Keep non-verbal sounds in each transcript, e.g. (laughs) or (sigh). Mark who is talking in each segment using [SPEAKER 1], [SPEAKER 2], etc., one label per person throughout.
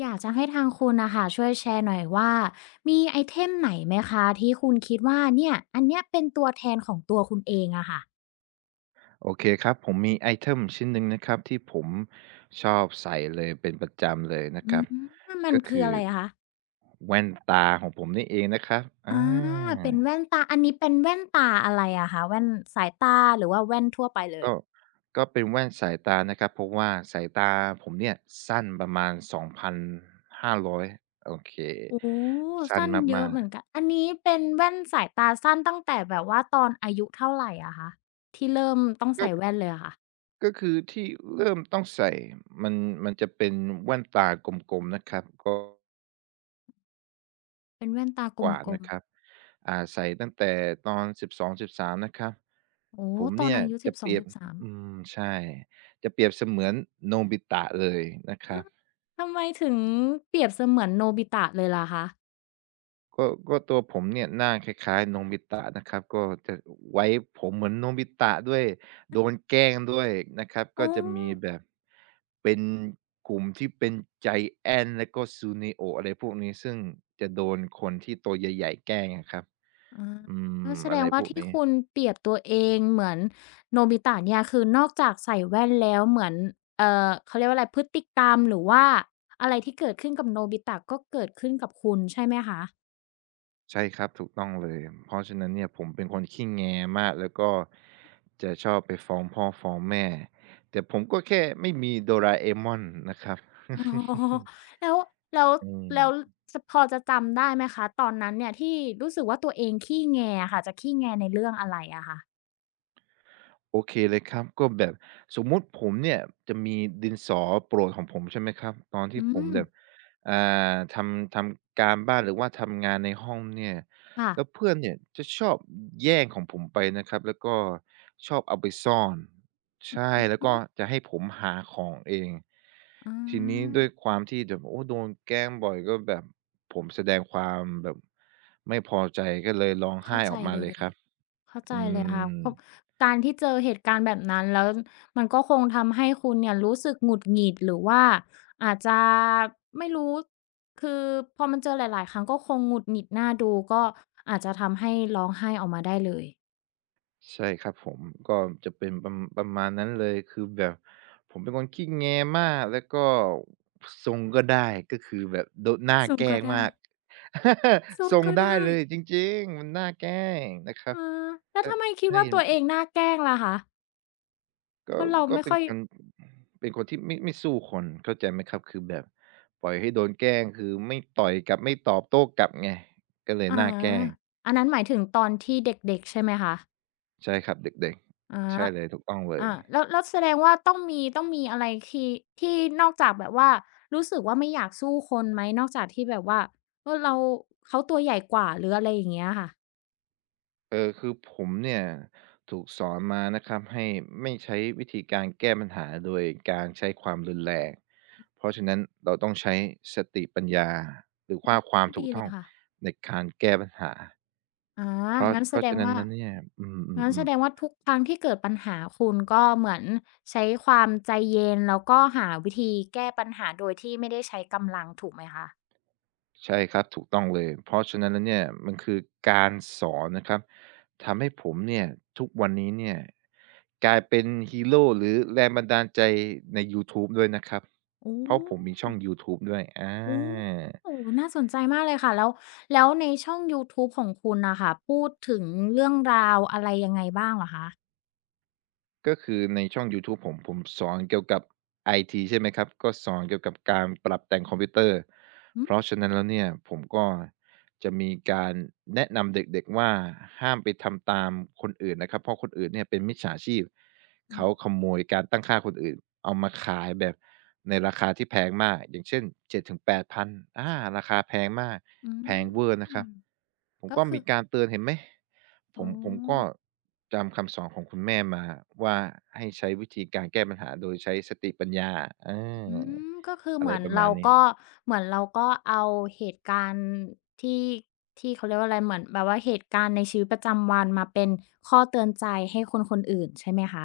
[SPEAKER 1] อยากจะให้ทางคุณนะคะช่วยแชร์หน่อยว่ามีไอเทมไหนไหมคะที่คุณคิดว่าเนี่ยอันเนี้ยเป็นตัวแทนของตัวคุณเองอะค่ะ
[SPEAKER 2] โอเคครับผมมีไอเทมชิ้นหนึ่งนะครับที่ผมชอบใส่เลยเป็นประจำเลยนะ
[SPEAKER 1] อื
[SPEAKER 2] ครับ
[SPEAKER 1] มมัน
[SPEAKER 2] ก็
[SPEAKER 1] คือ
[SPEAKER 2] คือ
[SPEAKER 1] อะไรคะ
[SPEAKER 2] แว่นตาของผมนี่เองนะครับอา
[SPEAKER 1] อาเป็นแว่นตาอันนี้เป็นแว่นตาอะไรอะคะแว่นสายตาหรือว่าแว่นทั่วไปเลย
[SPEAKER 2] ก็เป็นแว่นสายตานะครับเพราะว่าสายตาผมเนี่ยสั้นประมาณ2,500โอเค
[SPEAKER 1] โอ้
[SPEAKER 2] สั้น
[SPEAKER 1] สั้นเยอะ
[SPEAKER 2] มา
[SPEAKER 1] เห
[SPEAKER 2] ก
[SPEAKER 1] มื
[SPEAKER 2] ๆ
[SPEAKER 1] อนกันอันนี้เป็นแว่นสายตาสั้นตั้งแต่แบบว่าตอนอายุเท่าไรอะคะที่เริ่มต้องใส่แว่
[SPEAKER 2] ก็
[SPEAKER 1] นเลยอะค่ะ
[SPEAKER 2] คือที่เริ่มต้องใส่มันมันจะเป็นแว่นตากลมๆนะครับก็
[SPEAKER 1] เป็นแว่นตาก
[SPEAKER 2] กว่า
[SPEAKER 1] ล
[SPEAKER 2] นะ
[SPEAKER 1] ม
[SPEAKER 2] ค
[SPEAKER 1] ๆ
[SPEAKER 2] รับใส่ตั้งแต่ตอน1ส1 3นะครับ
[SPEAKER 1] โอ้
[SPEAKER 2] ผม
[SPEAKER 1] ตอน
[SPEAKER 2] เนี่ย
[SPEAKER 1] อายุ
[SPEAKER 2] จะเป
[SPEAKER 1] 12-13
[SPEAKER 2] รี
[SPEAKER 1] อง
[SPEAKER 2] ยบ
[SPEAKER 1] สิบสาม
[SPEAKER 2] ใช่จะเปรียบเสมือนโนบิตะเลยนะครั
[SPEAKER 1] อา
[SPEAKER 2] บ
[SPEAKER 1] ทำไมถึงเปรียบเสมือนโนบิตะเลยล่ะคะ
[SPEAKER 2] ก็ตัวผมเนี่ยหน้าคล้ายๆโนบิตะนะครับก็จะไว้ผมเหมือนโนบิตะด้วยโดนแกล้งด้วยนะครับ
[SPEAKER 1] อ๋
[SPEAKER 2] ก็
[SPEAKER 1] อ
[SPEAKER 2] จะมีแบบเป็นกลุ่มที่เป็น Giant แล้วก็ Suneo อะไรพวกนี้ซึ่งจะโดนคนที่ตัวใหญ่ๆแกล้งอะครับ
[SPEAKER 1] อา
[SPEAKER 2] อื
[SPEAKER 1] ก็
[SPEAKER 2] ม
[SPEAKER 1] แสด
[SPEAKER 2] อะ
[SPEAKER 1] ง
[SPEAKER 2] ไร
[SPEAKER 1] ว่า
[SPEAKER 2] พวก
[SPEAKER 1] ที่
[SPEAKER 2] นี้
[SPEAKER 1] คุณเปรียบตัวเองเหมือนโนบิตะเนี่ยคือนอกจากใส่แว่นแล้วเหมือนเขาเรียกว่าอะไรพฤติกรรมหรือว่าอะไรที่เกิดขึ้นกับโนบิตะก็เกิดขึ้นกับคุณใช่ไหมคะ
[SPEAKER 2] ใช่ครับถูกต้องเลยเพราะฉะนั้นเนี่ยผมเป็นคนขี้แงมากแล้วก็จะชอบไปฟ้องพ่อฟ้องแม่แต่ผมก็แค่ไม่มีโดราเอมอนนะครับ (laughs)
[SPEAKER 1] อ๋อแล้วแล้ว
[SPEAKER 2] อื
[SPEAKER 1] แล้ว
[SPEAKER 2] ม
[SPEAKER 1] สพอจะจำได้ไหมคะตอนนั้นเนี่ยที่รู้สึกว่าตัวเองขี้แงอะค่ะจะขี้แงในเรื่องอะไรอะคะ
[SPEAKER 2] โอเคเลยครับก็แบบสมมุติผมเนี่ยจะมีดินสอโปรดของผมใช่ไหมครับตอนที่
[SPEAKER 1] อื
[SPEAKER 2] ผม
[SPEAKER 1] ม
[SPEAKER 2] แบบอ่ทำการบ้านหรือว่าทำงานในห้องเนี่ย
[SPEAKER 1] ค่ะ
[SPEAKER 2] แล้วเพื่อนเนี่ยจะชอบแย่งของผมไปนะครับแล้วก็ชอบเอาไปซ่อนใช่แล้ว
[SPEAKER 1] อื
[SPEAKER 2] ก็
[SPEAKER 1] ม
[SPEAKER 2] จะให้ผมหาของเอง
[SPEAKER 1] อา
[SPEAKER 2] ทีนี้ด้วยความที่แบบโอ้โดนแกล้งบ่อยก็แบบผมแสดงความแบบไม่พอใจก็เลยร้อง
[SPEAKER 1] เข้า
[SPEAKER 2] ไห้
[SPEAKER 1] ใจ
[SPEAKER 2] ออกมา
[SPEAKER 1] เล
[SPEAKER 2] เลย
[SPEAKER 1] ย
[SPEAKER 2] ครับ
[SPEAKER 1] เข้าใจ
[SPEAKER 2] อื
[SPEAKER 1] เลยค่ะ
[SPEAKER 2] ม
[SPEAKER 1] ก็การที่เจอเหตุการณ์แบบนั้นแล้วมันก็คงทำให้คุณเนี่ยรู้สึกหงุดหงิดหรือว่าอาจจะไม่รู้คือพอมันเจอหลายๆครั้งก็คงหงุดหงิดหน้าดูก็อาจจะทำให้ร้องไห้ออกมาได้เลย
[SPEAKER 2] ใช่ครับผมก็จะเป็นประมาณนั้นเลยคือแบบผมเป็นคนขี้แงมากแล้วก็ทรงก็ได้ก็คือแบบโดะน่า
[SPEAKER 1] ส่ง
[SPEAKER 2] แกล้
[SPEAKER 1] ก็
[SPEAKER 2] ง
[SPEAKER 1] ได้
[SPEAKER 2] มาก
[SPEAKER 1] ส่
[SPEAKER 2] (laughs)
[SPEAKER 1] ง
[SPEAKER 2] ทรง
[SPEAKER 1] ก็
[SPEAKER 2] ได้
[SPEAKER 1] ได้
[SPEAKER 2] เลยจริงๆมันน่าแกล้งนะครับ
[SPEAKER 1] อ่าแล้ว
[SPEAKER 2] ก็
[SPEAKER 1] ทำไมคิด
[SPEAKER 2] ถ้า
[SPEAKER 1] ว่า
[SPEAKER 2] เห็น
[SPEAKER 1] ตัวเองน่าแกล้งล่ะคะเพ
[SPEAKER 2] ก็
[SPEAKER 1] ราะเราไม่
[SPEAKER 2] เป็
[SPEAKER 1] ค่
[SPEAKER 2] น
[SPEAKER 1] อย
[SPEAKER 2] คนที่ไม่สู้คนเข้าใจไหมครับคือแบบปล่อยให้โดนแกล้งคือไม่ต่อยกลับไม่ตอบโต้กลับไงก็เลย
[SPEAKER 1] อา
[SPEAKER 2] น่าแกล้ง
[SPEAKER 1] อันนั้นหมายถึงตอนที่เด็กๆใช่ไหมคะ
[SPEAKER 2] ใช่ครับเด็กๆใช่
[SPEAKER 1] อา
[SPEAKER 2] เลยถูกต้องเลย
[SPEAKER 1] อาแล้วแล้วแสดงว่าต้องมี ต้องมีอะไรที่ที่นอกจากแบบว่า รู้สึกว่าไม่อยากสู้คนไหม นอกจากที่แบบว่าเออเราเขาตัวใหญ่กว่า หรืออะไรอย่างเงี้ยค่ะ
[SPEAKER 2] เออคือผมเนี่ยถูกสอนมานะครับให้ไม่ใช้วิธีการแก้ปัญหาโดยการใช้ความรุนแรงเพราะฉะนั้นเราต้องใช้สติปัญญาหรือว่าความ
[SPEAKER 1] ก็
[SPEAKER 2] ถู
[SPEAKER 1] ดี
[SPEAKER 2] ก
[SPEAKER 1] เล
[SPEAKER 2] ต้อ
[SPEAKER 1] ย
[SPEAKER 2] ง
[SPEAKER 1] ค่ะ
[SPEAKER 2] ในการแก้ปัญหา
[SPEAKER 1] อางั้น
[SPEAKER 2] เพ
[SPEAKER 1] แส
[SPEAKER 2] ราะ
[SPEAKER 1] ดง
[SPEAKER 2] ฉะนั้น
[SPEAKER 1] ว่า
[SPEAKER 2] เนี่ยอืมอืม
[SPEAKER 1] งั้น
[SPEAKER 2] อื
[SPEAKER 1] แส
[SPEAKER 2] ม
[SPEAKER 1] ดงว่าทุกครั้งที่เกิดปัญหาคุณก็เหมือนใช้ความใจเย็นแล้วก็หาวิธีแก้ปัญหา โดยที่ไม่ได้ใช้กำลังถูกไหมคะ
[SPEAKER 2] ใช่ครับถูกต้องเลยเพราะฉะนั้นแล้วเนี่ยมันคือการสอนนะครับทำให้ผมเนี่ยทุกวันนี้เนี่ยกลายเป็นฮีโร่หรือแรงบันดาลใจในยูทูบด้วยนะครับ
[SPEAKER 1] อื
[SPEAKER 2] เพราะผมมีช่
[SPEAKER 1] ม
[SPEAKER 2] องยูทูบด้วยอ
[SPEAKER 1] โอ้
[SPEAKER 2] า
[SPEAKER 1] น่าสนใจมากเลยค่ะแล้วในช่องยูทูบของคุณน่ะค่ะพูดถึงเรื่องราวอะไรยังไงบ้างเหรอคะ
[SPEAKER 2] ก็คือในช่องยูทูบผมสอนเกี่ยวกับไอทีใช่ไหมครับก็สอนเกี่ยวกับการปรับแต่งคอมพิวเตอร์
[SPEAKER 1] อื
[SPEAKER 2] เพราะฉะนั้นแล้วเนี่ยผมก็ จะมีการแนะนำเด็กๆว่าห้ามไปทำตามคนอื่นนะครับเพราะคนอื่นเนี่ยเป็นมิจฉาชีพ
[SPEAKER 1] ม
[SPEAKER 2] เขาขโมยการตั้งค่าคนอื่นเอามาขายแบบในราคาที่แพงมากอย่างเช่น7-8 พันอาราคาแพงมาก
[SPEAKER 1] อื
[SPEAKER 2] แพงเวอร์นะครั
[SPEAKER 1] ม
[SPEAKER 2] บผม
[SPEAKER 1] ก็
[SPEAKER 2] ก็
[SPEAKER 1] คือ
[SPEAKER 2] มีการเตือนเห็นไหม
[SPEAKER 1] อ๋อ
[SPEAKER 2] ผมก็จำคำสอนของคุณแม่มาว่าให้ใช้วิธีการแก้ปัญหาโดยใช้สติปัญญาเอ
[SPEAKER 1] อื
[SPEAKER 2] อ
[SPEAKER 1] มก็คือ
[SPEAKER 2] อะ
[SPEAKER 1] เห
[SPEAKER 2] ไร
[SPEAKER 1] มือน
[SPEAKER 2] ประมา
[SPEAKER 1] เรา
[SPEAKER 2] ณนี้
[SPEAKER 1] ก็เหมือนเราก็เอาเหตุการณ์ที่ที่เขาเรียกว่าอะไรเหมือนแบบว่าเหตุการณ์ในชีวิตประจำวันมาเป็นข้อเตือนใจให้คนๆอื่นใช่ไหมคะ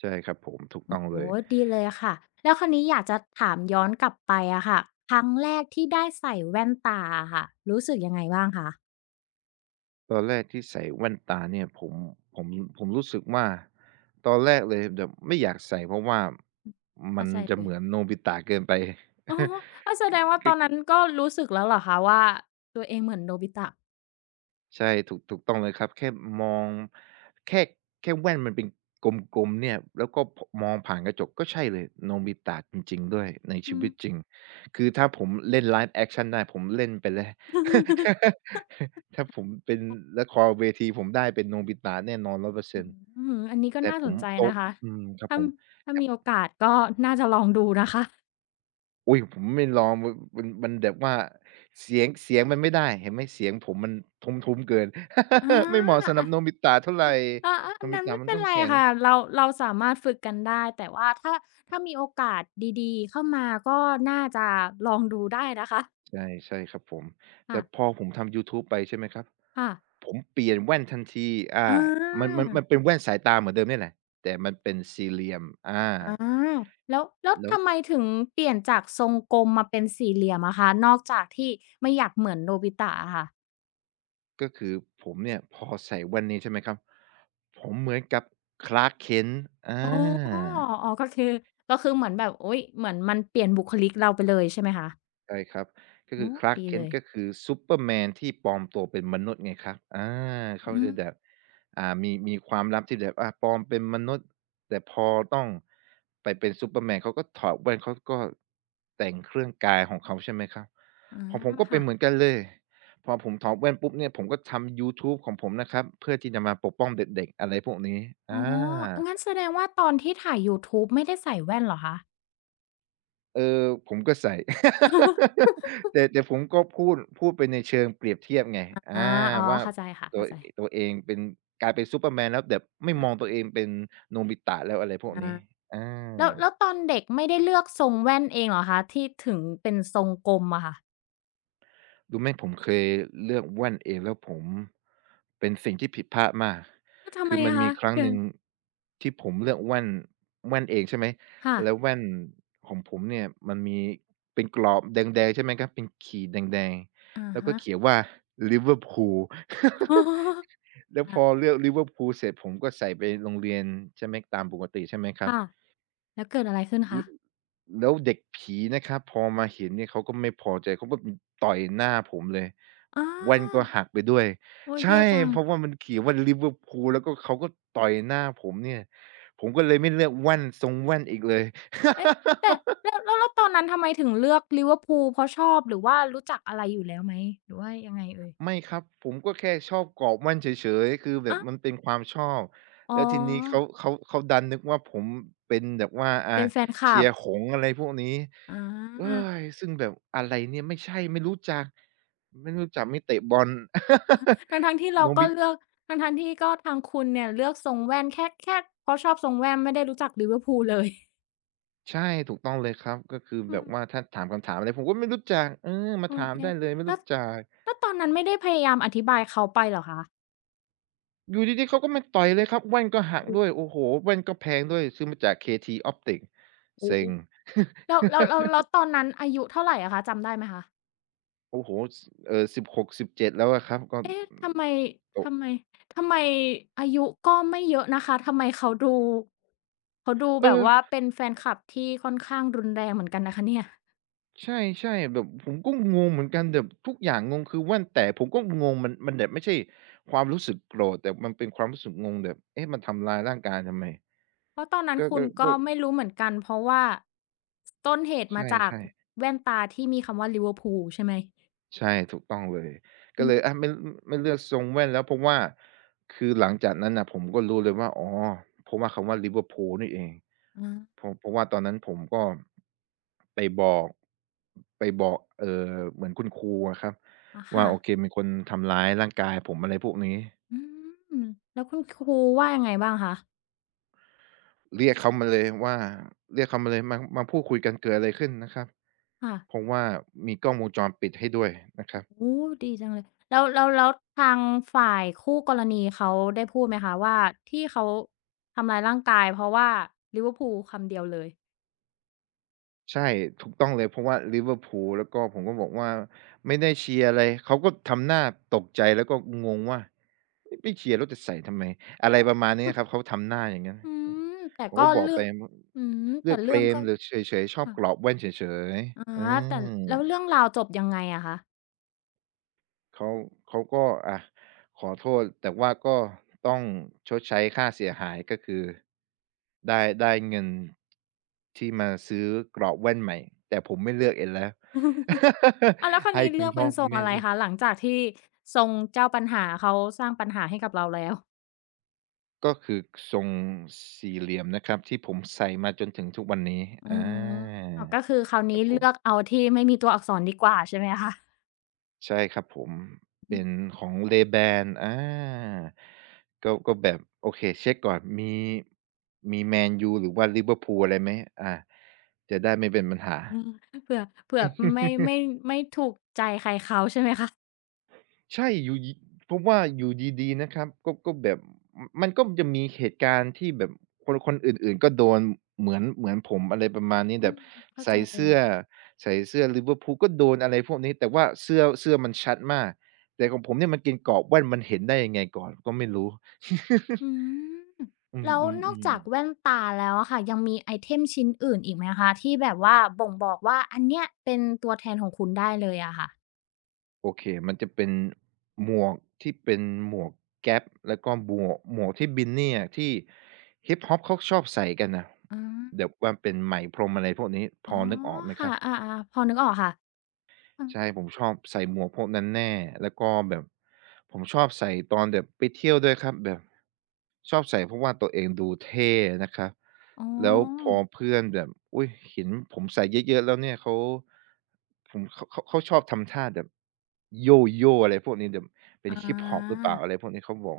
[SPEAKER 2] ใช่ครับผมถูกต้องเล
[SPEAKER 1] โอ้
[SPEAKER 2] ย
[SPEAKER 1] ดีเลยค่ะแล้วคราวนี้อยากจะถามย้อนกลับไปอะค่ะครั้งแรกที่ได้ใส่แว่นตาอะค่ะรู้สึกยังไงบ้างคะ
[SPEAKER 2] ตอนแรกที่ใส่แว่นตาเนี่ยผมผมรู้สึกว่าตอนแรกเลยแบบไม่อยากใส่เพราะว่ามั
[SPEAKER 1] เข้า
[SPEAKER 2] น
[SPEAKER 1] ใจ
[SPEAKER 2] จะ
[SPEAKER 1] เล
[SPEAKER 2] เห
[SPEAKER 1] ย
[SPEAKER 2] มือนโนบิตะเกินไป
[SPEAKER 1] อ๋อ
[SPEAKER 2] (laughs)
[SPEAKER 1] อ้าวแสดงว่าต
[SPEAKER 2] ก็
[SPEAKER 1] อนนั้นก็รู้สึกแล้วเหรอคะว่าตัวเองเหมือนโนบิตะ
[SPEAKER 2] ใช่ถูกต้องเลยครับแค่มองแค่แว่นมันเป็นกลมๆเนี่ยแล้วก็พมองผ่านกระจกก็ใช่เลยโนบิตะจริงๆด้วยใน
[SPEAKER 1] อื
[SPEAKER 2] ชี
[SPEAKER 1] ม
[SPEAKER 2] วิตจริงคือถ้าผมเล่น Live Action ได้ผมเล่นไปเลย
[SPEAKER 1] (laughs)
[SPEAKER 2] (laughs) ถ้าผมเป็นละครเวทีผมได้เป็นโนบิตะแน่นอนร้อยเปอร์
[SPEAKER 1] อื
[SPEAKER 2] เซ็นต์
[SPEAKER 1] มอื้อฮืออันนี้ก็
[SPEAKER 2] แต่
[SPEAKER 1] น่า
[SPEAKER 2] ผ
[SPEAKER 1] ส
[SPEAKER 2] ม
[SPEAKER 1] นใจ
[SPEAKER 2] โต
[SPEAKER 1] นะคะ
[SPEAKER 2] อืมครับ
[SPEAKER 1] ถ้า
[SPEAKER 2] ผม
[SPEAKER 1] ถ้ามีโอกาสก็น่าจะลองดูนะคะ
[SPEAKER 2] อุ๊ยผมไม่ลองมมันมันแบบว่าเสียงมันไม่ได้เห็นไหมเสียงผมมันทุ้มๆเกิน
[SPEAKER 1] อา
[SPEAKER 2] (laughs) ไม่เหมาะสำหรั
[SPEAKER 1] อะ
[SPEAKER 2] บโนบิตะเท่าไร
[SPEAKER 1] ค่ะอาอา
[SPEAKER 2] โน
[SPEAKER 1] อัน
[SPEAKER 2] บิ
[SPEAKER 1] นั้น
[SPEAKER 2] ตะ
[SPEAKER 1] ไม่
[SPEAKER 2] มัน
[SPEAKER 1] เป็น
[SPEAKER 2] ต้อง
[SPEAKER 1] ไร
[SPEAKER 2] เสียง
[SPEAKER 1] ค่ะเราสามารถฝึกกันได้แต่ว่าถ้าถ้ามีโอกาสดีๆเข้ามาก็น่าจะลองดูได้นะคะ
[SPEAKER 2] ใช่ครับผม
[SPEAKER 1] ค่ะ
[SPEAKER 2] แต่พอผมทำยูทูบไปใช่ไหมครับ
[SPEAKER 1] ค่ะ
[SPEAKER 2] ผมเปลี่ยนแว่นทันทีอา
[SPEAKER 1] อา
[SPEAKER 2] มันเป็นแว่นสายตาเหมือนเดิมเนี่ยแหละแต่มันเป็นสี่เหลี่ยมอา
[SPEAKER 1] อาแล้ว
[SPEAKER 2] แล้ว
[SPEAKER 1] ทำไมถึงเปลี่ยนจากทรงกลมมาเป็นสี่เหลี่ยมอะคะนอกจากที่ไม่อยากเหมือนโนบิตะอะค่ะ
[SPEAKER 2] ก็คือผมเนี่ยพอใส่แว่นนี้ใช่ไหมครับผมเหมือนกับ Clark Kent อา
[SPEAKER 1] อ๋ออ๋อก็คือเหมือนแบบอุ๊ยเหมือนมันเปลี่ยนบุคลิกเราไปเลยใช่ไหมคะ
[SPEAKER 2] ใช่ครับก็คือ
[SPEAKER 1] โอ้
[SPEAKER 2] Clark
[SPEAKER 1] ดีเล
[SPEAKER 2] Kent
[SPEAKER 1] ย
[SPEAKER 2] ก็คือซูเปอร์แมนที่ปลอมตัวเป็นมนุษย์ไงครับอาเขา
[SPEAKER 1] อืม
[SPEAKER 2] จะแบบมีความลับที่แบบอาปลอมเป็นมนุษย์แต่พอต้องไปเป็นซูเปอร์แมนเขาก็ถอดแว่นเขาก็แต่งเครื่องกายของเขาใช่ไหมครับ
[SPEAKER 1] อา
[SPEAKER 2] ของผมก็เป็
[SPEAKER 1] ค่ะ
[SPEAKER 2] นเหมือนกันเลยพอผมถอดแว่นปุ๊บเนี่ยผมก็ทำยูทูบของผมนะครับเพื่อที่จะมาปกป้องเด็กๆอะไรพวกนี้
[SPEAKER 1] อ๋อ
[SPEAKER 2] อา
[SPEAKER 1] งั้นแสดงว่าตอนที่ถ่ายยูทูบไม่ได้ใส่แว่นเหรอคะ
[SPEAKER 2] เออผมก็ใส่ (laughs) แต่ผมก็พูดไปในเชิงเปรียบเทียบไง
[SPEAKER 1] อ
[SPEAKER 2] อา
[SPEAKER 1] าอ๋อ
[SPEAKER 2] ว่า
[SPEAKER 1] เข้าใจค่ะ
[SPEAKER 2] ตัว
[SPEAKER 1] เข้าใจ
[SPEAKER 2] ตัวเองเป็นกลายเป็นซูเปอร์แมนแล้วแบบไม่มอง
[SPEAKER 1] อา
[SPEAKER 2] ตัวเองเป็นโนบิตะแล้วอะไรพวก
[SPEAKER 1] อา
[SPEAKER 2] นี้อา
[SPEAKER 1] แล้วตอนเด็กไม่ได้เลือกทรงแว่นเองเหรอคะที่ถึงเป็นทรงกลมอะค่ะ
[SPEAKER 2] รู้ไหมผมเคยเลือกแว่นเองแล้วผมเป็นสิ่งที่ผิดพลาดมาก
[SPEAKER 1] แล้วทำไม
[SPEAKER 2] คือมัน
[SPEAKER 1] อะ
[SPEAKER 2] มี
[SPEAKER 1] คะ
[SPEAKER 2] ครั้งห
[SPEAKER 1] เกิด
[SPEAKER 2] นึ่งที่ผมเลือกแว่นเองใช่ไหม
[SPEAKER 1] ค่ะ
[SPEAKER 2] แล้วแว่นของผมเนี่ยมันมีเป็นกรอบแดงๆใช่ไหมครับเป็นขีดแดง
[SPEAKER 1] อะ
[SPEAKER 2] ๆแล้วก็
[SPEAKER 1] ฮะ
[SPEAKER 2] เขียนว่าลิเวอร์พูล (laughs)
[SPEAKER 1] (laughs) อ๋อ
[SPEAKER 2] แล้วพ
[SPEAKER 1] อา
[SPEAKER 2] อเลือกลิเวอร์พูลเสร็จผมก็ใส่ไปโรงเรียนใช่ไหมตามปกติใช่ไหมครับ
[SPEAKER 1] ค่ะแล้วเกิดอะไรขึ้นคะ
[SPEAKER 2] แล้วเด็กผีนะครับพอมาเห็นเนี่ยเขาก็ไม่พอใจเขาก็ต่อยหน้าผมเลย
[SPEAKER 1] อา
[SPEAKER 2] แว่นก็หักไปด้วย
[SPEAKER 1] โอ๊ยแย่
[SPEAKER 2] ใช่
[SPEAKER 1] จัง
[SPEAKER 2] เพราะว่ามันเขียนว่าริเวอร์พูลแล้วก็เขาก็ต่อยหน้าผมเนี่ยผมก็เลยไม่เลือกแว่นทรงแว่นอีกเลย
[SPEAKER 1] เอ๊ะแต่แล้วตอนนั้นทำไมถึงเลือกลิเวอร์พูลเพราะชอบหรือว่ารู้จักอะไรอยู่แล้วไหมหรือว่ายังไงเอ่ย
[SPEAKER 2] ไม่ครับผมก็แค่ชอบกรอบแว่นเฉยๆคือแบ
[SPEAKER 1] อะ
[SPEAKER 2] บมันเป็นความชอบ
[SPEAKER 1] อ๋อ
[SPEAKER 2] แล้วทีนี้เขาดันนึกว่าผมเป็นแบบว่าอา
[SPEAKER 1] เป็นแฟนคลั
[SPEAKER 2] เชี
[SPEAKER 1] บ
[SPEAKER 2] ยร์หงส์อะไรพวกนี้
[SPEAKER 1] อ
[SPEAKER 2] เฮ้
[SPEAKER 1] า
[SPEAKER 2] ยซึ่งแบบอะไรเนี่ยไม่ใช่ไม่รู้จักไม่เตะบอล
[SPEAKER 1] ทั้งๆที่
[SPEAKER 2] (laughs)
[SPEAKER 1] เรา
[SPEAKER 2] โน
[SPEAKER 1] ก็
[SPEAKER 2] บิ
[SPEAKER 1] เลือกทั้งๆที่ก็ทางคุณเนี่ยเลือกทรงแว่นแค่แค่เพราะชอบทรงแว่นไม่ได้รู้จักลิเวอร์พูลเลย
[SPEAKER 2] ใช่ถูกต้องเลยครับก็คือ
[SPEAKER 1] (laughs) อื
[SPEAKER 2] แบบ
[SPEAKER 1] ม
[SPEAKER 2] ว่าถ้าถามคำถามอะไรผมก็ไม่รู้จักเออมา
[SPEAKER 1] เออ
[SPEAKER 2] ถาม
[SPEAKER 1] แย่
[SPEAKER 2] ได้เลยไม่
[SPEAKER 1] แล้ว
[SPEAKER 2] รู้จัก
[SPEAKER 1] ตอนนั้นไม่ได้พยายามอธิบายเขาไปเหรอคะ
[SPEAKER 2] อยู่ดีๆเขาก็มาต่อยเลยครับแว่นก็หักด้วย
[SPEAKER 1] โอ
[SPEAKER 2] โอ้โฮแว่นก็แพงด้วยซื้อมาจาก KT Optics
[SPEAKER 1] ้
[SPEAKER 2] เซ็
[SPEAKER 1] โฮ
[SPEAKER 2] ง
[SPEAKER 1] แล้ว
[SPEAKER 2] (laughs)
[SPEAKER 1] ตอนนั้นอายุเท่าไรอะคะ จำได้ไหมคะ
[SPEAKER 2] โอ้โฮส16-17แล้วอะครับก็
[SPEAKER 1] เอ๊ะ
[SPEAKER 2] ตก
[SPEAKER 1] ทำไมทำไมอายุก็ไม่เยอะนะคะทำไมเขาดู เขาดู
[SPEAKER 2] เอ
[SPEAKER 1] แบบ
[SPEAKER 2] อ
[SPEAKER 1] ว่าเป็นแฟนคลับที่ค่อนข้างรุนแรงเหมือนกันนะคะเนี่ย
[SPEAKER 2] ใช่ๆแบบผมก็งงเหมือนกันแบบทุกอย่างงงคือแว่นแตกผมก็งงมันแบบไม่ใช่ความรู้สึกโกรธแต่มันเป็นความรู้สึกงงแบบเอ๊ะมันทำร้ายร่างกายทำไม
[SPEAKER 1] เพราะตอนนั้น
[SPEAKER 2] ก็
[SPEAKER 1] คุณ
[SPEAKER 2] ก็
[SPEAKER 1] ก็
[SPEAKER 2] ก็
[SPEAKER 1] ไม่รู้เหมือนกันเพราะว่าต้นเหตุมาจาก
[SPEAKER 2] ใช่ๆ
[SPEAKER 1] แว่นตาที่มีคำว่า Liverpool ใช่ไหม
[SPEAKER 2] ใช่ถูกต้องเลย
[SPEAKER 1] อื
[SPEAKER 2] ก็เลยอา
[SPEAKER 1] ม
[SPEAKER 2] ไม่เลือกทรงแว่นแล้วเพราะว่าคือหลังจากนั้นน่ะผมก็รู้เลยว่าอ๋อเพราะว่าคำว่าลิเวอร์พูลนี่เอง
[SPEAKER 1] อา
[SPEAKER 2] เพราะว่าตอนนั้นผมก็ไปบอกเหมือนคุณครูอะครับ
[SPEAKER 1] อะ
[SPEAKER 2] ว่า
[SPEAKER 1] ค่ะ
[SPEAKER 2] โอเคมีคนทำร้ายร่างกายผมอะไรพวกนี้
[SPEAKER 1] อืมแล้วคุณครูว่ายังไงบ้างคะ
[SPEAKER 2] เรียกเขามาเลยว่าเรียกเขามาเลยมาพูดคุยกันเกิดอะไรขึ้นนะครับ
[SPEAKER 1] ค่ะ
[SPEAKER 2] เพราะว่ามีกล้องวงจรปิดให้ด้วยนะครับ
[SPEAKER 1] โอ้ดีจังเลยแล้วทางฝ่ายคู่กรณีเขาได้พูดไหมคะว่าที่เขาทำร้ายร่างกายเพราะว่า Liverpool คำเดียวเลย
[SPEAKER 2] ใช่ถูกต้องเลยเพราะว่าลิเวอร์พูลแล้วก็ผมก็บอกว่าไม่ได้เชียร์อะไรเขาก็ทำหน้าตกใจแล้วก็งงว่าไม่เชียร์แล้วจะใส่ทำไมอะไร
[SPEAKER 1] อ้าว
[SPEAKER 2] ประมาณนี้ครับเขาทำหน้าอย่างงั้น
[SPEAKER 1] (laughs) อืมแต่
[SPEAKER 2] ผม
[SPEAKER 1] ก็
[SPEAKER 2] ก็บอก
[SPEAKER 1] เรื่อ
[SPEAKER 2] ไป
[SPEAKER 1] งอืม
[SPEAKER 2] เลื
[SPEAKER 1] แต่
[SPEAKER 2] อกเฟ
[SPEAKER 1] เรื่
[SPEAKER 2] ร
[SPEAKER 1] อง
[SPEAKER 2] ม
[SPEAKER 1] ก็
[SPEAKER 2] หรือเฉยๆชอบ
[SPEAKER 1] ค่ะ
[SPEAKER 2] กรอบแว่นเฉย
[SPEAKER 1] อา
[SPEAKER 2] ๆอื
[SPEAKER 1] แต่
[SPEAKER 2] ม
[SPEAKER 1] แล้วเรื่องราวจบยังไงอะคะ
[SPEAKER 2] เขาเขาก็อะขอโทษแต่ว่าก็ต้องชดใช้ค่าเสียหายก็คือได้เงินที่มาซื้อกรอบแว่นใหม่แต่ผมไม่เลือกเองแล้ว
[SPEAKER 1] อ้าวแล้วค
[SPEAKER 2] (laughs)
[SPEAKER 1] ราว
[SPEAKER 2] ให้
[SPEAKER 1] นี้เลื
[SPEAKER 2] คุ
[SPEAKER 1] อ
[SPEAKER 2] ณ
[SPEAKER 1] ก
[SPEAKER 2] พ่
[SPEAKER 1] เป็
[SPEAKER 2] อ
[SPEAKER 1] นท
[SPEAKER 2] คุ
[SPEAKER 1] ร
[SPEAKER 2] ณ
[SPEAKER 1] ง
[SPEAKER 2] แม่
[SPEAKER 1] อะไร
[SPEAKER 2] เลือก
[SPEAKER 1] คะหลังจากที่ทรงเจ้าปัญหาเขาสร้างปัญหาให้กับเราแล้ว
[SPEAKER 2] ก็คือทรงสี่เหลี่ยมนะครับที่ผมใส่มาจนถึงทุกวันนี้
[SPEAKER 1] อื
[SPEAKER 2] อ
[SPEAKER 1] ม
[SPEAKER 2] า
[SPEAKER 1] อ้าวก็คือคราว
[SPEAKER 2] ครั
[SPEAKER 1] นี้
[SPEAKER 2] บผ
[SPEAKER 1] เลื
[SPEAKER 2] ม
[SPEAKER 1] อกเอาที่ไม่มีตัวอักษรดีกว่าใช่ไหมคะ
[SPEAKER 2] ใช่ครับผม
[SPEAKER 1] อื
[SPEAKER 2] เป็น
[SPEAKER 1] ม
[SPEAKER 2] ของ Ray-Ban อาก็แบบโอเคเช็กก่อนมีแมนยูหรือว่าลิเวอร์พูลอะไรไหมอาจะได้ไม่เป็นปัญหา
[SPEAKER 1] อืมเผื่อเผื่อไม่ไม่ถูกใจใครเขาใช่ไหมคะ
[SPEAKER 2] ใช่อยู่ยผมว่าอยู่ดีๆนะครับก็แบบมมันก็จะมีเหตุการณ์ที่แบบคนอื่นๆก็โดนเหมือนผมอะไรประมาณนี้
[SPEAKER 1] อื
[SPEAKER 2] แบ
[SPEAKER 1] ม
[SPEAKER 2] บ
[SPEAKER 1] เข้า
[SPEAKER 2] ใส่
[SPEAKER 1] ใจเลย
[SPEAKER 2] เสื้อลิเวอร์พูลก็โดนอะไรพวกนี้แต่ว่าเสื้อมันชัดมากแต่ของผมเนี่ยมันเป็นกรอบแว่นมันเห็นได้ยังไงก่อนก็ไม่รู้ (laughs)
[SPEAKER 1] อืม
[SPEAKER 2] อื
[SPEAKER 1] แล้วนอก
[SPEAKER 2] ม
[SPEAKER 1] จาก
[SPEAKER 2] ๆ
[SPEAKER 1] แว่น
[SPEAKER 2] ๆ
[SPEAKER 1] ตาแล้วอะค่ะยังมีไอเทมชิ้นอื่นอีกไหมคะที่แบบว่าบ่งบอกว่าอันเนี้ยเป็นตัวแทนของคุณได้เลยอะค่ะ
[SPEAKER 2] โอเคมันจะเป็นหมวกที่เป็นหมวกแก๊ปแล้วก็หมวกที่บินเนี่ยที่ฮิปฮอปเขาชอบใส่กันน่ะ
[SPEAKER 1] อา
[SPEAKER 2] แบบว่าเป็นไหมพรมอะไรพวกนี้พ
[SPEAKER 1] อ๋อ
[SPEAKER 2] อนึกออกไหมค
[SPEAKER 1] ค่ะ
[SPEAKER 2] รับ
[SPEAKER 1] อาๆพอนึกออกค่ะอืม
[SPEAKER 2] ใช่ผมชอบใส่หมวกพวกนั้นแน่แล้วก็แบบผมชอบใส่ตอนแบบไปเที่ยวด้วยครับแบบชอบใส่เพราะว่าตัวเองดูเท่นะครับ
[SPEAKER 1] อ๋
[SPEAKER 2] แล้วพอ
[SPEAKER 1] อ
[SPEAKER 2] เพื่อนแบบอุ๊ยเห็นผมใส่เยอะๆแล้วเนี่ยเขาผมเขาชอบทำท่าแบบโย่ๆอะไรพวกนี้แบบเป็
[SPEAKER 1] อ
[SPEAKER 2] นฮิปฮอปห
[SPEAKER 1] า
[SPEAKER 2] รือเปล่าอะไรพวกนี้เขาบอก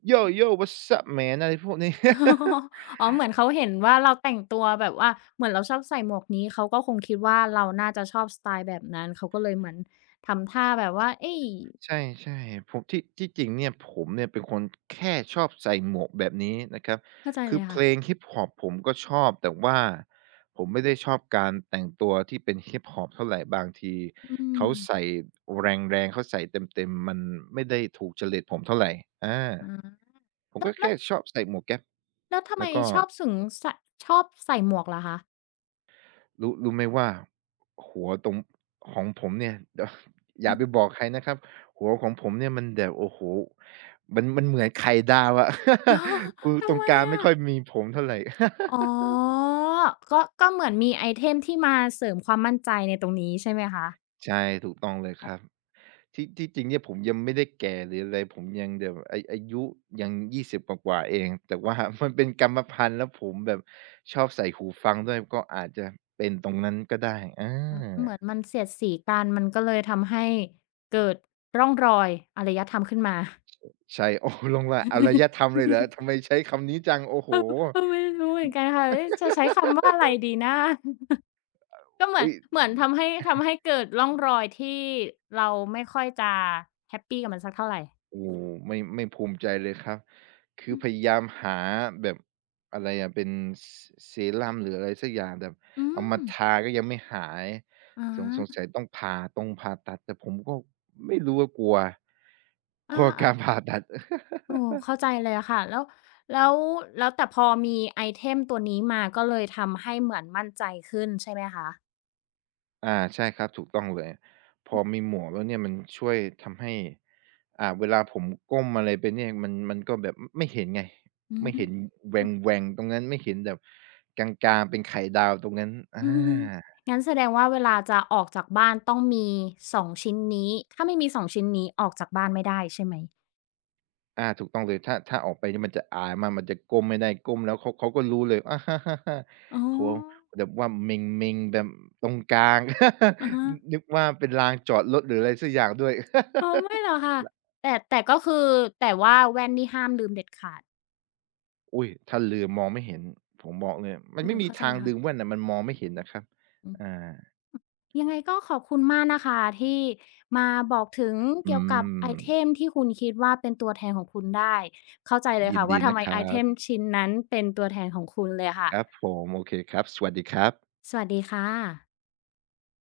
[SPEAKER 2] "Yo yo what's up man" อะไรพวกนี้ (laughs)
[SPEAKER 1] (laughs) อ๋อเหมือนเขาเห็นว่าเราแต่งตัวแบบว่าเหมือนเราชอบใส่หมวกนี้เขาก็คงคิดว่าเราน่าจะชอบสไตล์แบบนั้นเขาก็เลยเหมือนทำท่าแบบว่าเอ๊ย
[SPEAKER 2] ใช่ๆผมที่จริงเนี่ยผมเนี่ยเป็นคนแค่ชอบใส่หมวกแบบนี้นะครับ
[SPEAKER 1] เข้าใจ
[SPEAKER 2] คื
[SPEAKER 1] เล
[SPEAKER 2] อ
[SPEAKER 1] ย
[SPEAKER 2] เพ
[SPEAKER 1] ค่ะ
[SPEAKER 2] ลงฮิปฮอปผมก็ชอบแต่ว่าผมไม่ได้ชอบการแต่งตัวที่เป็นฮิปฮอปเท่าไรบางที
[SPEAKER 1] อืม
[SPEAKER 2] เขาใส่แรงๆเขาใส่เต็มๆมันไม่ได้ถูกจริตผมเท่าไรอา
[SPEAKER 1] อา
[SPEAKER 2] ผม
[SPEAKER 1] แล้ว
[SPEAKER 2] ก็
[SPEAKER 1] แล้
[SPEAKER 2] แค่
[SPEAKER 1] ว
[SPEAKER 2] ชอบใส่หมวกแก๊ป
[SPEAKER 1] แล้วทำไม
[SPEAKER 2] แล้วก็
[SPEAKER 1] ชอบสึงสชอบใส่หมวกล่ะคะ
[SPEAKER 2] รู้ไหมว่าหัวตรงของผมเนี่ย (laughs) เดยวอย่าไปบอกใครนะครับหัวของผมเนี่ยมันแบบโอ้โฮมันเหมือนไข่ดาวอะ
[SPEAKER 1] อ๋อ
[SPEAKER 2] (laughs) คือ
[SPEAKER 1] (laughs)
[SPEAKER 2] ต
[SPEAKER 1] ทำ
[SPEAKER 2] รง
[SPEAKER 1] ไม
[SPEAKER 2] กลางไม่
[SPEAKER 1] อะ
[SPEAKER 2] ค่อยมีผมเท่าไร (laughs)
[SPEAKER 1] อ๋อก็เหมือนมีไอเทมที่มาเสริมความมั่นใจในตรงนี้ใช่ไหมคะ
[SPEAKER 2] ใช่ถูกต้องเลยครับที่จริงเนี่ยผมยังไม่ได้แก่หรืออะไรผมยังแบบอาอายุยัง20กว่าๆเองแต่ว่า (laughs) มันเป็นกรรมพันธุ์แล้วผมแบบชอบใส่หูฟังด้วยก็อาจจะเป็นตรงนั้นก็ได้อ
[SPEAKER 1] อืมเหมือน
[SPEAKER 2] า
[SPEAKER 1] มันเสียดสีกันมันก็เลยทำให้เกิดร่องรอยอารยธรรมขึ้นมา
[SPEAKER 2] ใช่ (laughs) โอ้ลงลัอารยธ
[SPEAKER 1] (laughs)
[SPEAKER 2] รรมเลยเหรอทำไมใช้คำนี้จังโอ้โฮ
[SPEAKER 1] เออไม่รู้เหมือนกันค่ะเอ๊ะจะใช้คำว่าอะไรดีนะก็เหมือน
[SPEAKER 2] อุ๊ย
[SPEAKER 1] เหมือนทำให้เกิดร่องรอยที่เราไม่ค่อยจะแฮปปีกับมันสักเท่าไร
[SPEAKER 2] โอ้โฮไม่ภูมิใจเลยครับคื
[SPEAKER 1] อื
[SPEAKER 2] อ
[SPEAKER 1] ม
[SPEAKER 2] พยายามหาแบบอะไรอะเป็นซเซรั่มหรืออะไรสักอย่างแบบเอามาทาก็ยังไม่หาย
[SPEAKER 1] อื
[SPEAKER 2] สงสั
[SPEAKER 1] ม
[SPEAKER 2] ยต้องผ่าตรงผ่าตัดแต่ผมก็ไม่รู้ว่ากลัว
[SPEAKER 1] อ๋
[SPEAKER 2] ก
[SPEAKER 1] อ
[SPEAKER 2] ลัว
[SPEAKER 1] อาอ
[SPEAKER 2] การผ่าตัด
[SPEAKER 1] โอ้เข้าใจเลยอะค่ะแล้วแล้วแต่พอมีไอเทมตัวนี้มาก็เลยทำให้เหมือนมั่นใจขึ้นใช่ไหมคะ
[SPEAKER 2] อ่าใช่ครับถูกต้องเลยพอมีหมวกแล้วเนี่ยมันช่วยทำให้อ่าเวลาผมก้มอะไรไปเนี่ยมันก็แบบไม่เห็นไง
[SPEAKER 1] อื
[SPEAKER 2] ไม่เห็
[SPEAKER 1] ม
[SPEAKER 2] นแหว่งๆตรงนั้นไม่เห็นแบบกลางๆเป็นไข่ดาวตรงนั้นอ
[SPEAKER 1] อืม
[SPEAKER 2] า
[SPEAKER 1] งั้นแสดงว่าเวลาจะออกจากบ้านต้องมี2ชิ้นนี้ถ้าไม่มี2ชิ้นนี้ออกจากบ้านไม่ได้ใช่ไหม
[SPEAKER 2] อาถูกต้องเลยถ้าออกไปเนี่ยมันจะอายมากมันจะก้มไม่ได้ก้มแล้วเขาก็รู้เลยอา
[SPEAKER 1] อ๋อ
[SPEAKER 2] โอ้โฮแบบว่าเม็งๆแบบตรงกลาง
[SPEAKER 1] อะ
[SPEAKER 2] (laughs)
[SPEAKER 1] ฮะ
[SPEAKER 2] นึกว่าเป็นลานจอดรถหรืออะไรสักอย่างด้วย (laughs)
[SPEAKER 1] อ๋อไม่หรอกค่ะแต่แต่ก็คือแต่ว่าแว่นนี่ห้ามลืมเด็ดขาด
[SPEAKER 2] อุ๊ยถ้าลืมมองไม่เห็นผมบอกเลยมั
[SPEAKER 1] เอ
[SPEAKER 2] นไม่
[SPEAKER 1] อ
[SPEAKER 2] มี
[SPEAKER 1] เข้าใจ
[SPEAKER 2] ทา
[SPEAKER 1] เล
[SPEAKER 2] ง
[SPEAKER 1] ย
[SPEAKER 2] ลื
[SPEAKER 1] ค่ะ
[SPEAKER 2] มแว่นน่ะมันมองไม่เห็นนะครับ
[SPEAKER 1] อื
[SPEAKER 2] อา
[SPEAKER 1] มยังไงก็ขอบคุณมากนะคะที่มาบอกถึง
[SPEAKER 2] อื
[SPEAKER 1] เกี่ยวกับไอ
[SPEAKER 2] ม
[SPEAKER 1] เทมที่คุณคิดว่าเป็นตัวแทนของคุณได้เข้าใจเลย
[SPEAKER 2] ยิน
[SPEAKER 1] ค่ะว่า
[SPEAKER 2] ดี
[SPEAKER 1] ทำ
[SPEAKER 2] นะ
[SPEAKER 1] ไม
[SPEAKER 2] ค
[SPEAKER 1] ไอ
[SPEAKER 2] รั
[SPEAKER 1] เทม
[SPEAKER 2] บ
[SPEAKER 1] ชิ้นนั้นเป็นตัวแทนของคุณเลยค่ะ
[SPEAKER 2] ครับผมโอเคครับสวัสดีครับ
[SPEAKER 1] สวัสดีค่ะ